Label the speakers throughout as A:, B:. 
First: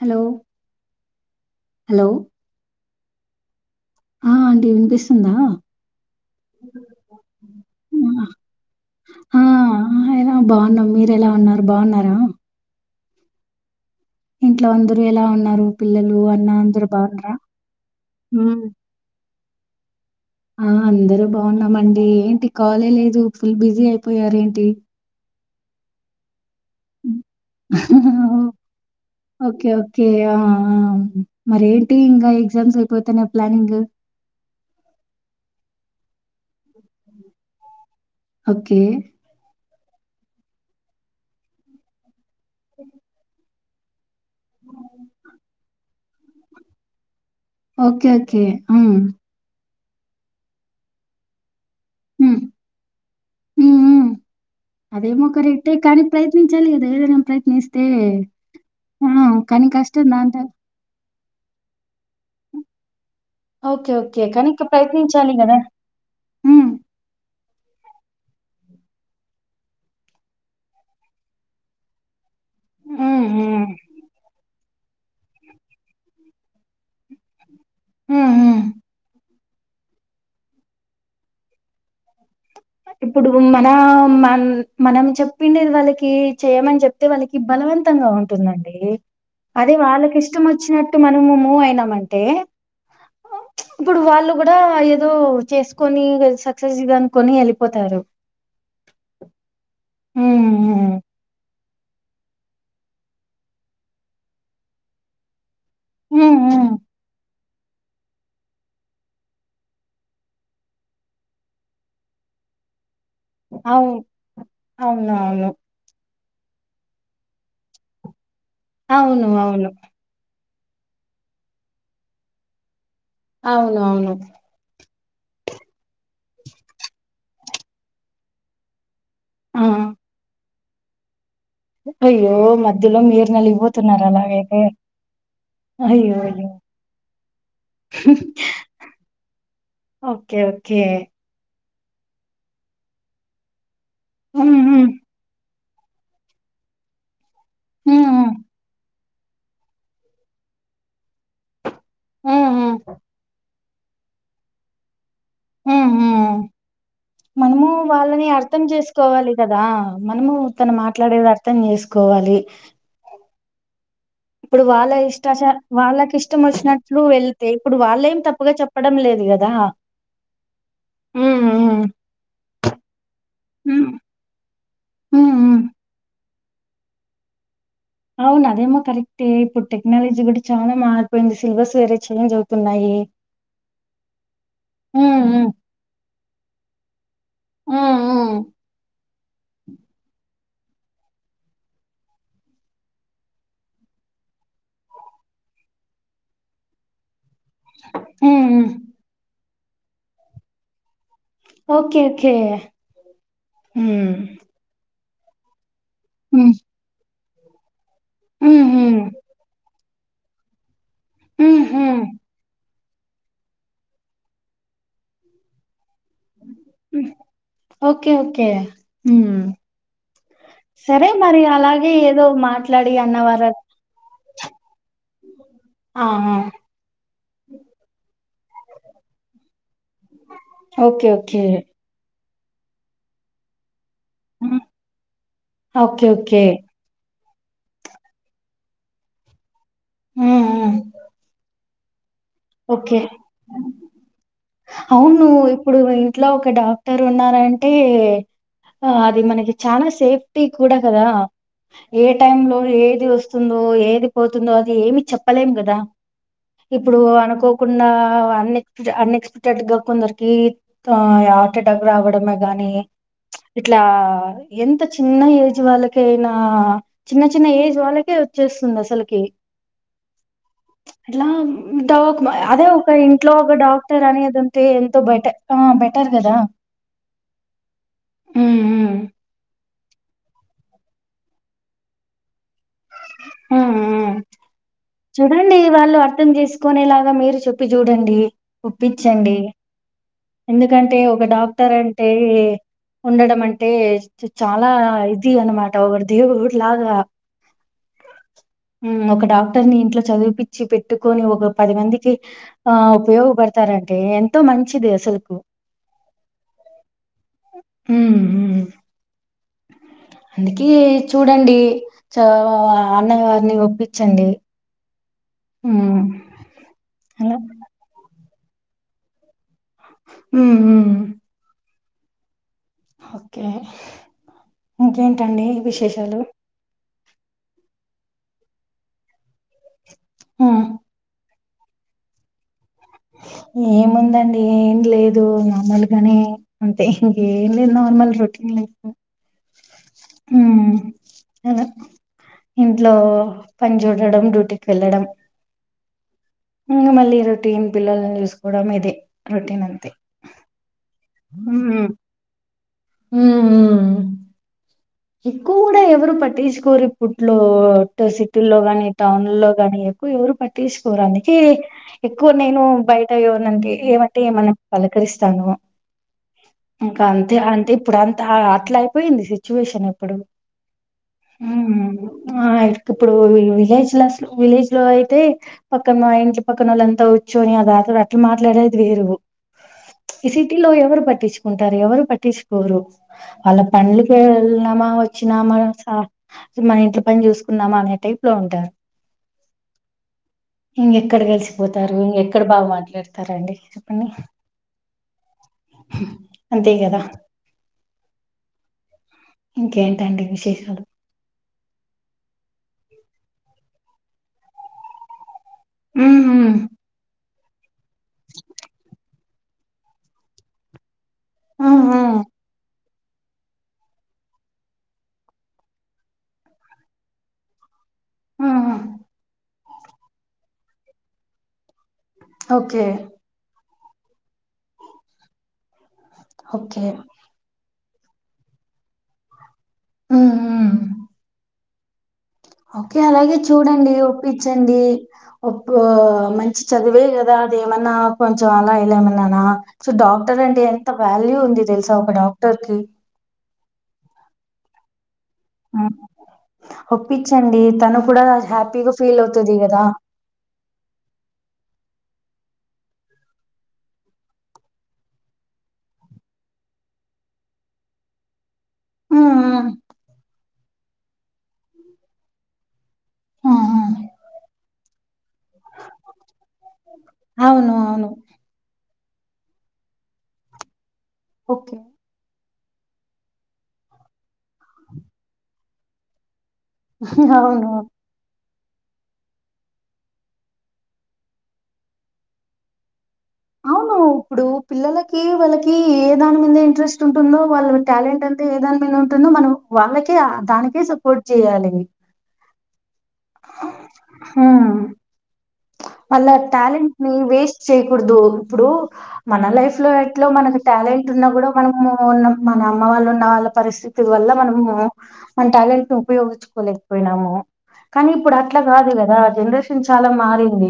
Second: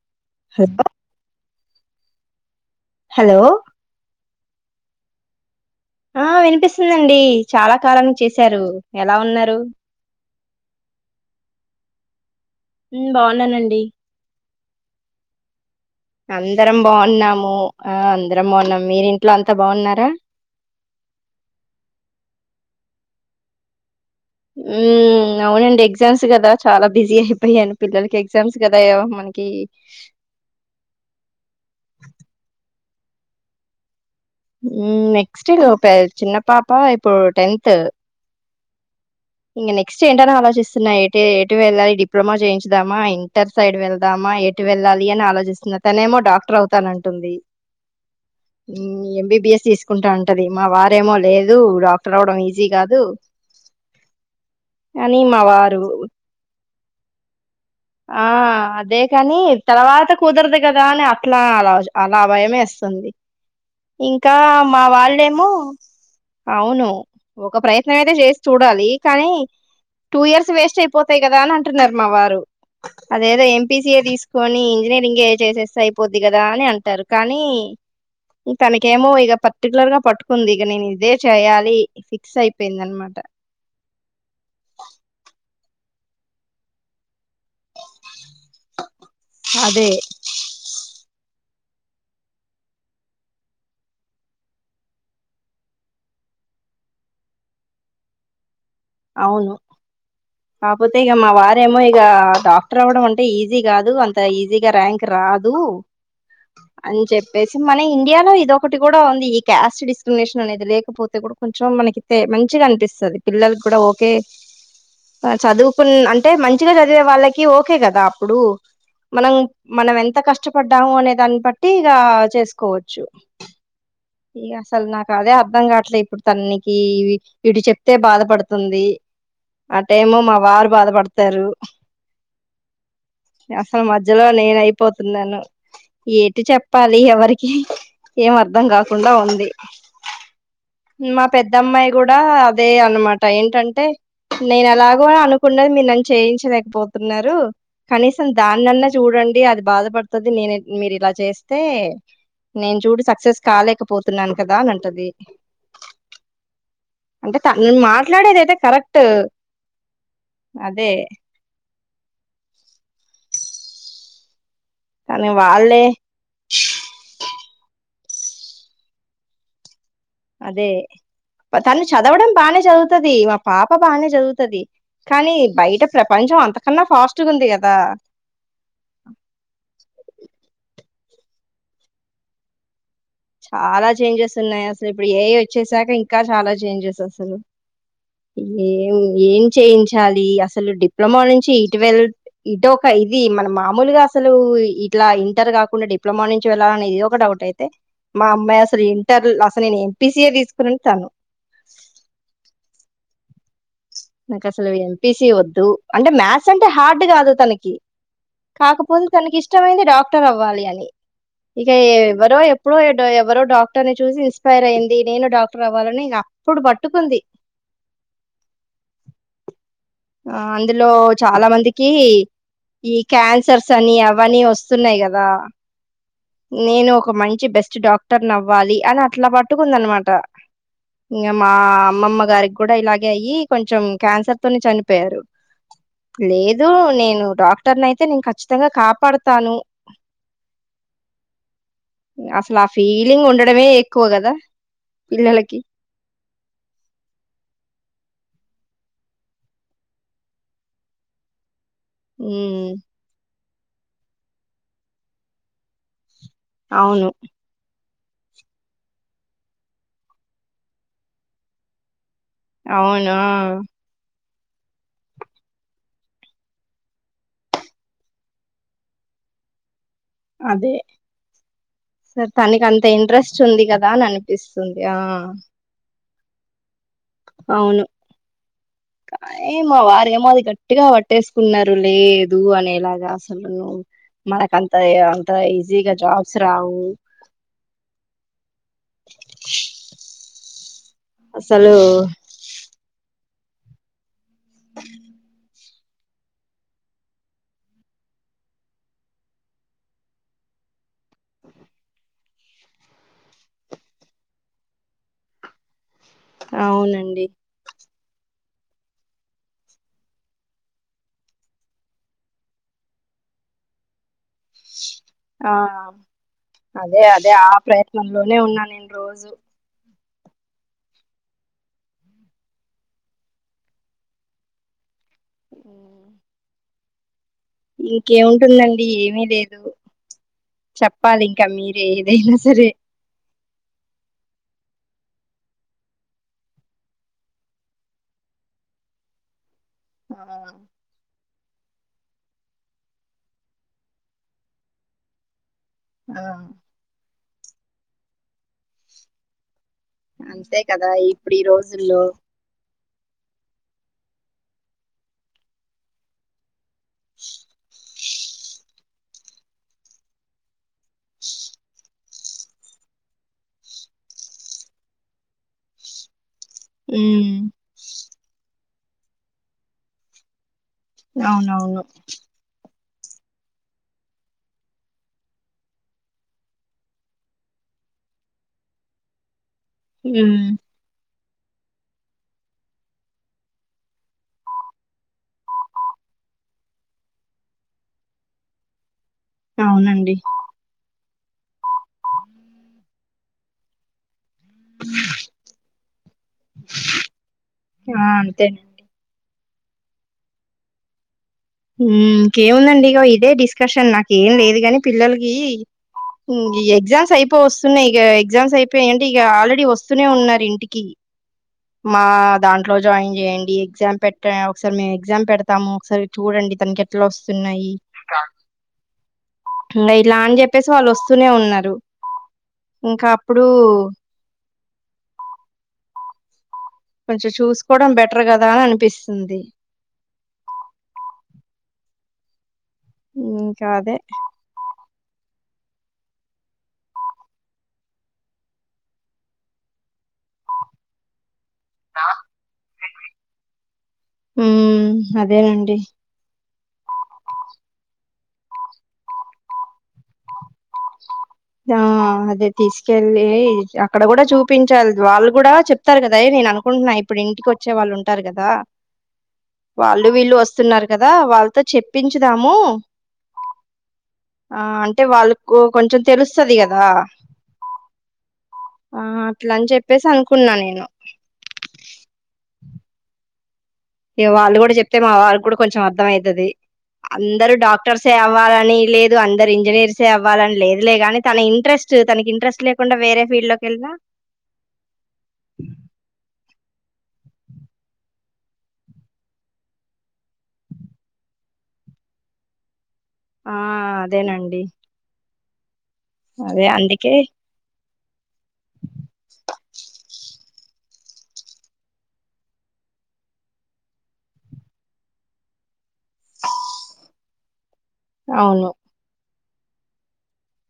A: Hello
B: hello
A: hello
B: hello
A: ఆ aunty వినిపిస్తుందా.
B: ఆ వినిపిస్తుందండి. చాలా కాలాం చేశారు ఎలా
A: ఆ ఆ,
B: ఉన్నారు.
A: ఎలా బాగున్నాం మీర ఎలా ఉన్నారు బాగున్నారా.
B: బాగున్నానండి.
A: ఇంట్లో అందరుఎలా ఉన్నారు. పిల్లలు అన్న
B: అందరం
A: అందరు బాగున్నారా
B: బాగున్నాము ఆ అందరం
A: ఉమ్,
B: బాగున్నాము మీరి ఇట్లా అంతా బావున్నారా
A: ఆ అందరూ బాగున్నామండి ఏంటి కాలే లేదు ఫుల్ బిజీ అయిపో పోయరేంటి
B: ఉమ్ అవునండి ఎగ్జామ్స్ కదా చాలా బిజీ అయిపోయాను
A: హా హా
B: పిల్లలకి ఎగ్జామ్స్ కదా మనకి
A: ఓకే ఓకే ఆ మరేంటి ఇంకా ఎగ్జామ్స్ ఐపోతేనే ప్లానింగ్
B: నెక్స్ట్ ఇ చిన్న పాపా ఇప్పుడు టెన్త్
A: ఓకే
B: ఇంక నెక్స్ట్ ఏంటని ఆలోచిస్తున్నా ఏ ఎటు వెళ్ళాలి డి డిప్లొమా చేయించదామా ఇంటర్ సైడ్ వెళ్ దామ ఎటు వెళ్ళాలి అని ఆలోచిస్తున్నారు తనేమో డాక్టర్ అవుతానంటుంది
A: ఓకే ఓకే మ్మ్
B: కుంటా ఉంటది మా వారేమో లేదు దు డాక్టర్
A: ఉమ్
B: అవడం ఈజీ కాదు
A: ఉమ్ ఉమ్
B: అని
A: అదేమో
B: మా
A: కరెక్టే
B: వారు
A: కానీ ప్రయత్నించాలి కదా ఏదైనా ప్రయత్నిస్తే
B: ఆ
A: ఆ కానీ కష్టం దాంట
B: కానీ అట్లా అలా అల భయం యేస్తుంది
A: ఓకే ఓకే
B: ఇంకా
A: కానీ ఇంక
B: మా
A: ప్రయత్నించాలి
B: వాళ్ళేమో
A: కదా హ్మ్
B: అవును ఒక ప్రయత్నం అయితే చేసి చూడాలి కానీ టూ ఇయర్స్ వేస్ట్ అయిపోతాయి కదా అని అంటున్నారు మా వారు.
A: హ్మ్
B: అదేదో ఎం
A: హ్మ్
B: పీ సి ఏ తీసుకొని ఇంజనీరింగ్ ఏ చేసేస్తే అయిపోత్ ఇది కదా అని అంటారు కానీ
A: హ్మ్
B: మ్
A: హ్మ్.
B: తనకేమో ఇగ పత్ పార్టీకులర్గా పట్టుకుంది ఇక నేను ఇదే చేయాలి ఫిక్స్ అయి
A: ఇప్పుడు ఉన్న మన మన్ మనం చెప్పిండేది వాళ్ళకి చేయమని చెప్తే వాళ్ళకి బలవంతంగా ఉంటుందండి అదే వాళ్ళకి ఇష్టం వచ్చినట్ [unintelligible] మనమేమో అయినాంటే ప్చ్ ఇప్పుడు వాళ్ళు కూడా ఏదో చేసుకొని వాల్ సక్సెస్గ అనుకోని వెల్ పోతారు
B: అవును కాకపోతే ఇగ మా వార్ రేమో ఇక డాక్టర్ అవ్వడం అంటే ఈజీ కాదు అంత ఈజీగా ర్యాంక్ రాదు.
A: హ్మ్ హ్మ్
B: అన్ చెప్ చెప్పేసి మన ఇండియాలో ఇదొకటి కూడా ఉంది ఈ క్యాస్ట్ డిస్క్రిమినేషన్ అనేది లేకపోతే కూడా కొంచెం మనకి తే మంచిగా అనిపిస్తుంది. పిల్లల్ కూడా
A: అవును
B: ఓకే
A: అవునవును
B: చదువ్కోన్ అంటే మంచిగా చదివే వాళ్ళకి ఓకే కదా అప్పుడు
A: అవును
B: మనం
A: అవును
B: మనం ఎంత కష్ట ప పడ్డాము అనే దాన్ని బట్టి ఇగ చేసుకోవచ్చు
A: అవును అవును
B: ఇగ అసలు నాకు అదే అర్ధం కావట్లే ఇప్పుడు తనికి వీ ఇటు చెప్తే బాధపడుతుంది ఆ టైము మా వారు బాధపడుతు సరు
A: అయ్యో మధ్యలో మీరు
B: అసలు
A: నలిగిపోతున్నారు
B: మధ్యలో నేన
A: అలాగైతే
B: అయిపోతున్నాను
A: అయ్యో
B: ఏటి
A: అయ్యో
B: చెప్పాలి ఎవరికి ఏం అర్థం కాకుండా ఉంది
A: ఓకే ఓకే
B: మా పెద్ద ద్దమ్మాయి కూడా అదే అనమాట ఏంటంటే నేనె
A: ఉహు
B: ఎలాగో అను కున్న మీరు నన్ను చేయించలేకపోతున్నారు
A: ఉహు
B: కనీసం దాన్నన్న చూడండి అది బాధ పడుతది నేనే మీరు ఇలా చేస్తే
A: ఉహు
B: నేను చూడు సక్సెస్ కాలేకపో పోతున్నాను కదా అని అంటది
A: ఉహు
B: అంటే తను మాట్లాడేది అయితే కరెక్ట్
A: కోవాలి కదా మనము తను
B: అదే
A: మాట్లాడేది అర్థం చేసుకోవాలి ఇప్పుడు వాళ్ళ
B: కానీ
A: ఇష్టాచార
B: వాళ్ళే
A: వాళ్ళకి ఇష్టమొచ్చినట్లు వెళ్ తే ఇప్పుడు వాళ్ళేం తప్పుగా చెప్పడం లేదు కదా హ్మ్, హ్మ్,
B: తను చదవడం బానే చదువుతది మా పాప
A: హ్మ్,
B: బానే చదువుతుది
A: హ్మ్,
B: కానీ
A: హ్మ్.
B: బయట ప్రపంచం అంత కన్నా ఫాస్ట్గుంది గ
A: అవును అదేమో కరెక్టే ఇప్పుడు టెక్నాలజీ కూడా చాలా మార్ పోయింది సిలబస్ వేరే చేంజ్ అవుతున్నాయి
B: చాలా చేంజెస్ ఉన్నాయి అసలు ఇప్పుడు
A: హ్మ్,
B: ఏఐ
A: హ్మ్,
B: వచ్చేసాక ఇంకా చాలా చేంజెస్ అసలు
A: హ్మ్, హ్మ్.
B: ఏఐ ఏం చేయించాలి అసలు డిప్లొమా నుంచి ఇటువెళ్ ఇటొక ఇది మన మామూలుగా అసలు ఇట్లా ఇంటర్ కాకుండా డిప్లొమా నుంచి వెళ్ళాలనేది ఒక డౌ టైతే మా అమ్మాయి
A: హ్మ్
B: అసలు ఇంటర్ లస్ నేను ఎం పి సి ఏ తీసుకుంటాను
A: ఓకే కే
B: నా కసలువి ఎం పి సి వద్దు అంటే
A: హ్మ్.
B: మ్యాథ్స్ అంటే హార్డ్ కాదు తనకి
A: హుహు.
B: కాకపోతే తనకి ఇష్టమైంది డాక్ క్టర్ అవ్వాలి అని ఇక
A: హుహు.
B: ఎవ్వరో ఎప్ ప్పుడో ఎడొ ఎవ్వరో డాక్టర్ ని చూసి ఇన్స్పైర్ అయింది నేను డాక్టర్ అవ్వాలని ఇగ అప్పుడు పట్టుకుంది
A: ఓకే. ఓకే. హ్మ్.
B: ఆ అందులో
A: సరే మరి
B: చాలా మందికి
A: అలాగే ఏదో మాట్లాడి
B: ఈ
A: అన్నవర
B: క్యాన్సర్స్ అని అవని వస్ వస్తున్నాయి కదా
A: ఆ! ఆ!
B: నేను ఒక మం చి బెస్ట్ డాక్టర్ అవ్వాలి అని అట్ల పాటు కుందనమాట
A: ఓకే.
B: ఇంగ
A: ఓకే.
B: మా అమ్మమ్మ గారి కూడా ఇలాగే అయ్యి కొంచెం క్యాన్సర్ తోనే
A: హ్మ్.
B: చనిపోయారు
A: ఓకే. ఓకే.
B: లేదు నేను డాక్టర్ నయితే నేను ఖచ్చితంగా కాపాడుతాను
A: ఆ
B: అసలు ఆ
A: ఓకే
B: ఫీలింగ్ ఉండడమే ఎక్కువ కదా
A: అవును
B: పిల్లలకి
A: ఇప్పుడు ఇంట్లో ఒక డాక్టర్ ఉన్నారంటే ఆ అది మనకి చనా సేఫ్టీ కూడా కదా ఏ టైమ్ లో
B: ఉమ్
A: ఏది వస్తు తుందో ఏది పోతుందో అది ఏమి చెప్పలేం కదా
B: అవును
A: ఉన్నవన్నీ అనుఎక్పిడ అనుఎక్స్పెక్టెడ్ గా కొందరికి హార్ట్ అటాక్ రావ డం గాని
B: అవునా
A: ఇట్లా ఎంత చిన్న ఏజ్ వాళ్ళక అయినా చిన్న చిన్న ఏజ్ వాళ్ళకే వచ్చేస్తుంది అసలుకి
B: అదే
A: ఎట్లా దవా
B: సర్ తనకి
A: అదే
B: అంత
A: ఒక ఇంట్లో
B: ఇంట్రెస్ట్
A: ఒక
B: ఉంది కదా అని
A: డాక్టర్ అనేది ఉంటే
B: అనిపిస్తుంది ఆ
A: ఎంతో బెటర్ ఆ బే అంటారు కదా
B: అవును
A: ఉమ్
B: కాఏ మా వారేమో అది గట్టిగా పట్టేసుకున్నారు లేదు అనేలా
A: ఆ
B: అంత
A: చూడండి
B: ఈజీగా
A: వాళ్ళు అర్థం
B: జాబ్స్ రావు
A: చేసుకునేలాగా మీరు చెప్పి చూడండి ఒప్పించండి ఎందు కంటే ఒక డాక్టర్
B: అసలు
A: అంటే ఉండడం అం అంటే ఏజ్ చాలా ఇది అనమా ఒకరు దేవురూట్లాగా ఒక డాక్టర్ ని ఇంట్లో చదిపించి పెట్టుకొని ఒక పది మందికి ఆ ఉపయోగపడతారంటే ఎంతో మంచిది అసలుకు
B: అవునండి
A: ఉ అందుకే చూడండి చ అన్నయ్య వారిని ఒప్పించండి
B: ఆ
A: ఉమ్,
B: అదే అదే
A: అలా
B: ఆ ప్రయత్నం లోనే ఉన్నా నేను రోజు
A: మ్మ్ మ్మ్ ఓకే ఇంకేంటండి
B: ఉమ్,
A: విశేషాలు
B: ఇంకేముంటుందండి ఏమి లేదు
A: ఉమ్.
B: చప్పాలి క మీరే ఏదైనా సరే
A: ఏముందండి ఏం లేదు నార్మల్ గానే అంతే ఇంకేం లేదు నార్మల్ రొటీన్ లైఫ్ ఏ
B: ఆ
A: అ ఇంట్లో పని చూడడం డ్యూటీకి వెళ్ళడం
B: ఆ
A: ఇంగ మళ్ళీ రోట్ టీన్ పిల్లల్ని చూసుకోవడం ఇదే రొటీన్ అంతే
B: అంతే కదా ఇప్పుడు ఈ రోజుల్లో
A: మ్మ్ హ్మ్ ఎక్కువ కూడా ఎవరు పట్టిచు కోరు ఇప్పట్లో ట సిటీల్లో గాని టౌన్ ల్లో గాని ఎక్కువ ఎవరు పట్టించకోరానికి ఎక్కువ నేను బయట ఎవరినంటే ఏమంటే ఏమన పలకరిస్తాను. ఇంకా
B: ఉమ్
A: అంతే అంటే ఇప్పుడు అం హా అట్లా అయిపోయింది సిచ్ వేషన్ ఇప్పుడు
B: అవునవును
A: హ్మ్ ఆయ్ ఇప్పుడు విలేజ్ లో అస్లు విలేజ్ లో అయితే పక్కన ఇంటి పక్కన వాళ్ళు అంతా కూచ్చుని అదాతరా అట్లా మాట్లాడేది వేరు. ఈ
B: హ్మ్.
A: సిటీలో ఎవరు పట్టిచ్ ఉంటారు ఎవరు పట్టిచుకోరు వాళ్ళ పండ్లు వెళ్నామా వచ్చినామా స మన ఇంట్లో పని చూసుకుందామా అనే టైప్ లో ఉంటారు
B: అవునండి.
A: ఇంగెక్కడ కలిసిపోతారు ఇంగెక్కడ బాగా మాట్లాడతారండి చెప్పండి అంతే కదా
B: ఆ! అంతేనండి.
A: ఇంకేంటండి విశేషాలు
B: హ్మ్ ఇంకేముందండి ఇగ ఇదే డిస్కషన్ నాకేం లేదు గాని పిల్లలకి
A: ఉమ్, ఉమ్,
B: ఎక్జామ్స్ అయిపో పోస్తున్నాయి ఇక ఎగ్జామ్స్ అయిపోయాయింటే ఇక ఆల్రెడీ వస్తూనే ఉన్నారు ఇంటికి
A: ఉమ్,
B: మా
A: ఉమ్,
B: దాంట్లో జాయిన్ చేయండి ఎగ్జామ్ పెట్ట ఒకసారి మేము ఎగ్జామ్ పెడతాము ఒకసారి చూడండి తనకి ఎట్లా వస్తున్నాయి స్టార్ట్
A: ఉమ్.
B: ఇట్ల ఇలా అని చెప్పేసి వాళ్ళు వస్తూనే ఉన్నారు
A: ఓకే
B: ఇంకా అప్పుడు
A: ఓకే
B: కోడం బెటర్ కదా అనిపిస్తుంది
A: హ్మ్ మ్మ్ ఓకే అలాగే
B: ఇంకా
A: చూడండి
B: అదే.
A: ఒప్పించండి ఒప్ మంచి చదివే కదా అదేమన్నా కొంచం అలా ఇలా ఏమన్నానా సో డాక్టర్ అంటే ఎంత వాల్యూ ఉంది తెలుసా ఒక డాక్టర్ కి
B: హ్మ్ అదేనండి
A: హ్మ్. ఒప్పించండి తను కూడా హ్యాపీగా ఫీల్ అవుతది కదా
B: ఆ అదే తీసుకెళ్ళి అక్కడ కూడ చూపించాలి వాళ్ళు కూడా చెప్తారు కదా నేను అనుకుంటున్నా ఇప్పుడు ఇంటికి వచ్చే వాళ్ళు ఉంటారు కదా
A: హ్మ్. హ్మ్.
B: వాళ్ళు వీళ్ళు వస్తున్నారు కదా వాళ్ళతో చెప్పించుదాము
A: హ్మ్. హ్మ్.
B: ఆ అంటే వాళ్ళకు కొంచెం తెలుస్తది కదా
A: అవును అవును
B: ఆ అట్లా అని చెప్పేసి అనుకున్న నేను
A: ఒకే
B: వాళ్ళు కూడ చెప్తే మా వాళ్కి కూడా కొంచెం అర్థం అయితది అందరు
A: అవును.
B: డాక్టర్స్ అవ్వాల కానీ లేదు అందరు ఇంజనీర్స్ ఎ అవ్వాలని లేదులే కాని తన ఇంట్రెస్ట్ తనకి ఇంట్రెస్ట్ లేకుండ వేరే ఫీల్డ్ లోకి వెళ్ళినా
A: అవును. ఇప్పుడు పిల్లలకి వాళ్ళకి ఏదా మీద ఇంట్రెస్ట్ ఉంటుందో వాళ్ళ టాలెంట్ అంత ఏదాని మీద ఉంటుందో మనం వాళ్ళకే దానికే సపోర్ట్ చేయాలి
B: ఆ అదేనండి
A: హ్మ్ ఆళ
B: అదే
A: టాలెంట్ ని
B: అందుకే
A: వేస్ట్ చేయ కుడదు ఇప్పుడు మన లైఫ్ లో ఎటో మనకు టాలెంట్ ఉన్నా కూడా మనము ఉన్న మన అమ్మ వాళ్ళు ఉన్న వాళ్ళ పరిస్థితి వల్ల మనము మన టాలెంట్ ని ఉపయోగించుకోలేకపోయినాము కానీ ఇప్పుడు అట్ల
B: అవును
A: కాదు కదా జన చల మా పోయింది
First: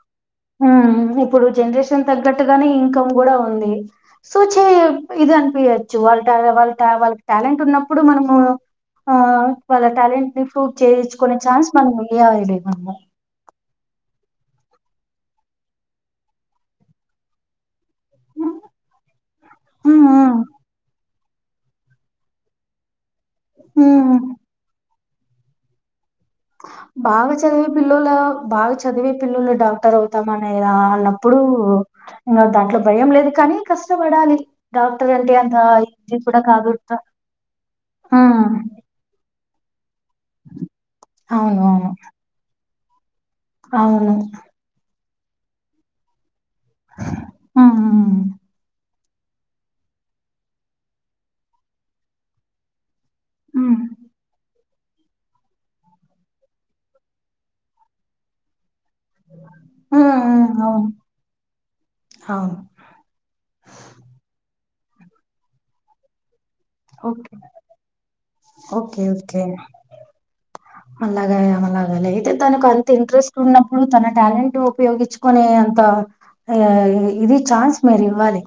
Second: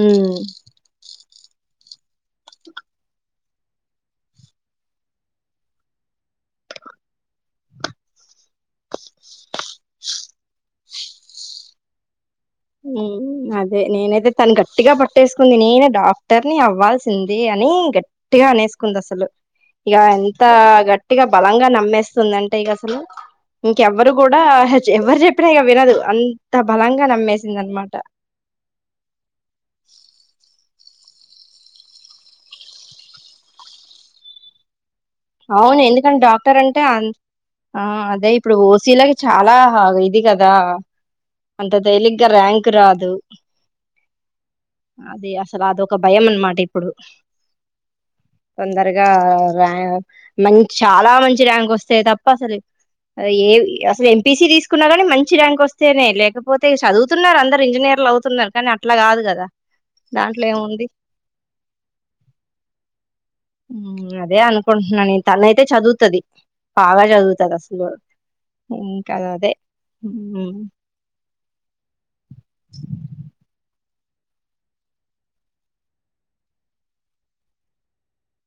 B: ఉమ్
A: మ్మ్ ఇప్పుడు వీడ్ జనరేషన్ తగ్గట్టుగానే ఇంకమ్ కూడా ఉంది సో చే ఇది అనిపియచ్చు వాళ్ళ వాళ్ళ వాళ్ళకి టాలెంట్ ఉన్నప్పుడు మనము ఆ వాళ్ళ టాలెంట్ నీ ఫు పూఫ్ చేయించుకునే ఛాన్స్ మనం ఇయ్యాలే లేమమ్మ
B: ఉమ్ అదే నేనైతే తను గట్టిగా పట్టేసుకుంది నేనే డాక్టర్ ని అవ్వాల్సింది అని గట్ గట్టిగా
A: ఉమ్
B: అనేసుకుంది అసలు ఇగ
A: ఉమ్
B: ఎంత గట్ గట్టిగా బలంగా నమ్మేస్తుంది అంటే ఇగ అసలు ఇంకెవరు
A: ఉమ్.
B: గూడా ఏచు ఎవరు జెప్పినా ఇగ వినదు అంత బలంగా
A: బాగా
B: నమ్మేస్
A: చదివే పిల్లలగా బాగా చదివే పిల్లులు డాక్టర్ అవుతాం అనే ఇగ అన్నప్పుడు ఇంగ దాంట్లో భయం లేదు కానీ కష్టపడాలి అంటే అంత
B: అవును
A: ఈజీ
B: ఎందుకంటే
A: కూడా
B: డాక్టర్
A: కాదు
B: అంటే ఆన్ ఆ అదే
A: హ్మ్
B: ఇప్పుడు ఓసీలాకి చాలా ఫాగాయి ఇది గదా
A: అవును
B: అంత
A: అవును
B: తేలిగ్గా ర్యాంక్ తిరాదు
A: అవును
B: అదే అసలు అది ఒక భయం మన్ మాట్ టీ ఇప్పుడు
A: హ్మ్ హ్మ్
B: వంద అగా రా [unintelligible] మన్ చాలా మంచి ర్యాంక్ వస్తాయి తప్ప అసలు ఆ ఏం
A: హ్మ్
B: అసలు ఎంపీసీ తీస్ కున్న గాని మంచి ర్యాంక్ వస్తేనే లేకపోతే చదువుతున్నారు అందరు ఇంజనీర్లు అవుతున్నారు కానీ అక్ అట్లా గాదు గదా
A: హ్మ్
B: దాంట్లో
A: హ్మ్
B: ఏముంది
A: అవును అవును
B: ఉ అదే అనుకుంటున్నాను నేను తను అయితే చదువుతది బాగా
A: ఓకే
B: చదువుతది అసలు ఉమ్
A: ఓకే
B: కాదు
A: ఓకే
B: అదే ఉమ్
A: అలాఅలాగే తేతు తనకు అంత ఇంట్రెస్ట్ ఉన్న ఇప్పుడు తన టాలెంట్ ఉపయోగించుకునే అంత ఇది ఛాన్స్ మీరు ఇవ్వాలి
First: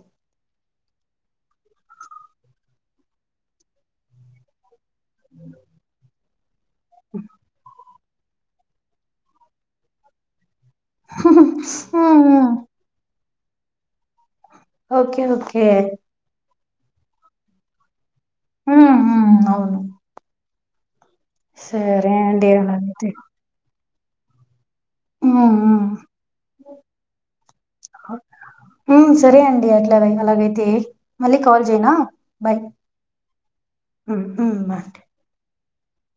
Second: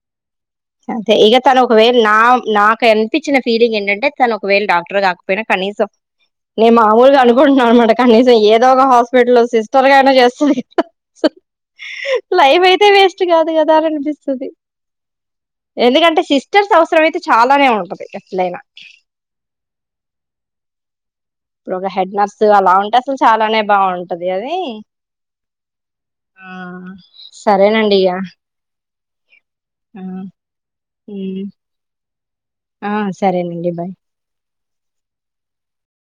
B: అంతే ఇగ తను ఒకవేళ నా నాకు అనిపించిన ఫీలింగ్ ఏంటంటే తను ఒకవేళ డాక్ ఇప్పుడు గాక పోయినా కనీసం నేను మామూలుగా అనుకుంటున్నాను మడక్ కనీసం ఏదో ఒక హాస్పిటల్లో సిస్టర్ గా అయినా చేస్తంది
A: ఆ
B: రిచ్ కాదు కదా అని అనిపిస్తుంది
A: ఓకే ఓ
B: ఎందుకంటే శిశు సిస్టర్స్ అవసరం అయితే చాలనే ఉంటది ఇగ
A: హ అవును
B: ఇప్పుడు ఒక
A: సరే
B: హెడ్ నర్స్
A: అండి
B: అలా ఉంటే
A: అలాగైతే
B: అసలు చాలానే బాగుంటంది ది అది ఆ సరేనండి ఇగ
A: హ సరే అండి అట్లా
B: ఆ
A: అలాగైతే మళ్ళీ
B: ఉమ్
A: కాల్ చెయ్యనా
B: ఆ సరేనండి బాయ్
A: ఉ [unintelligible]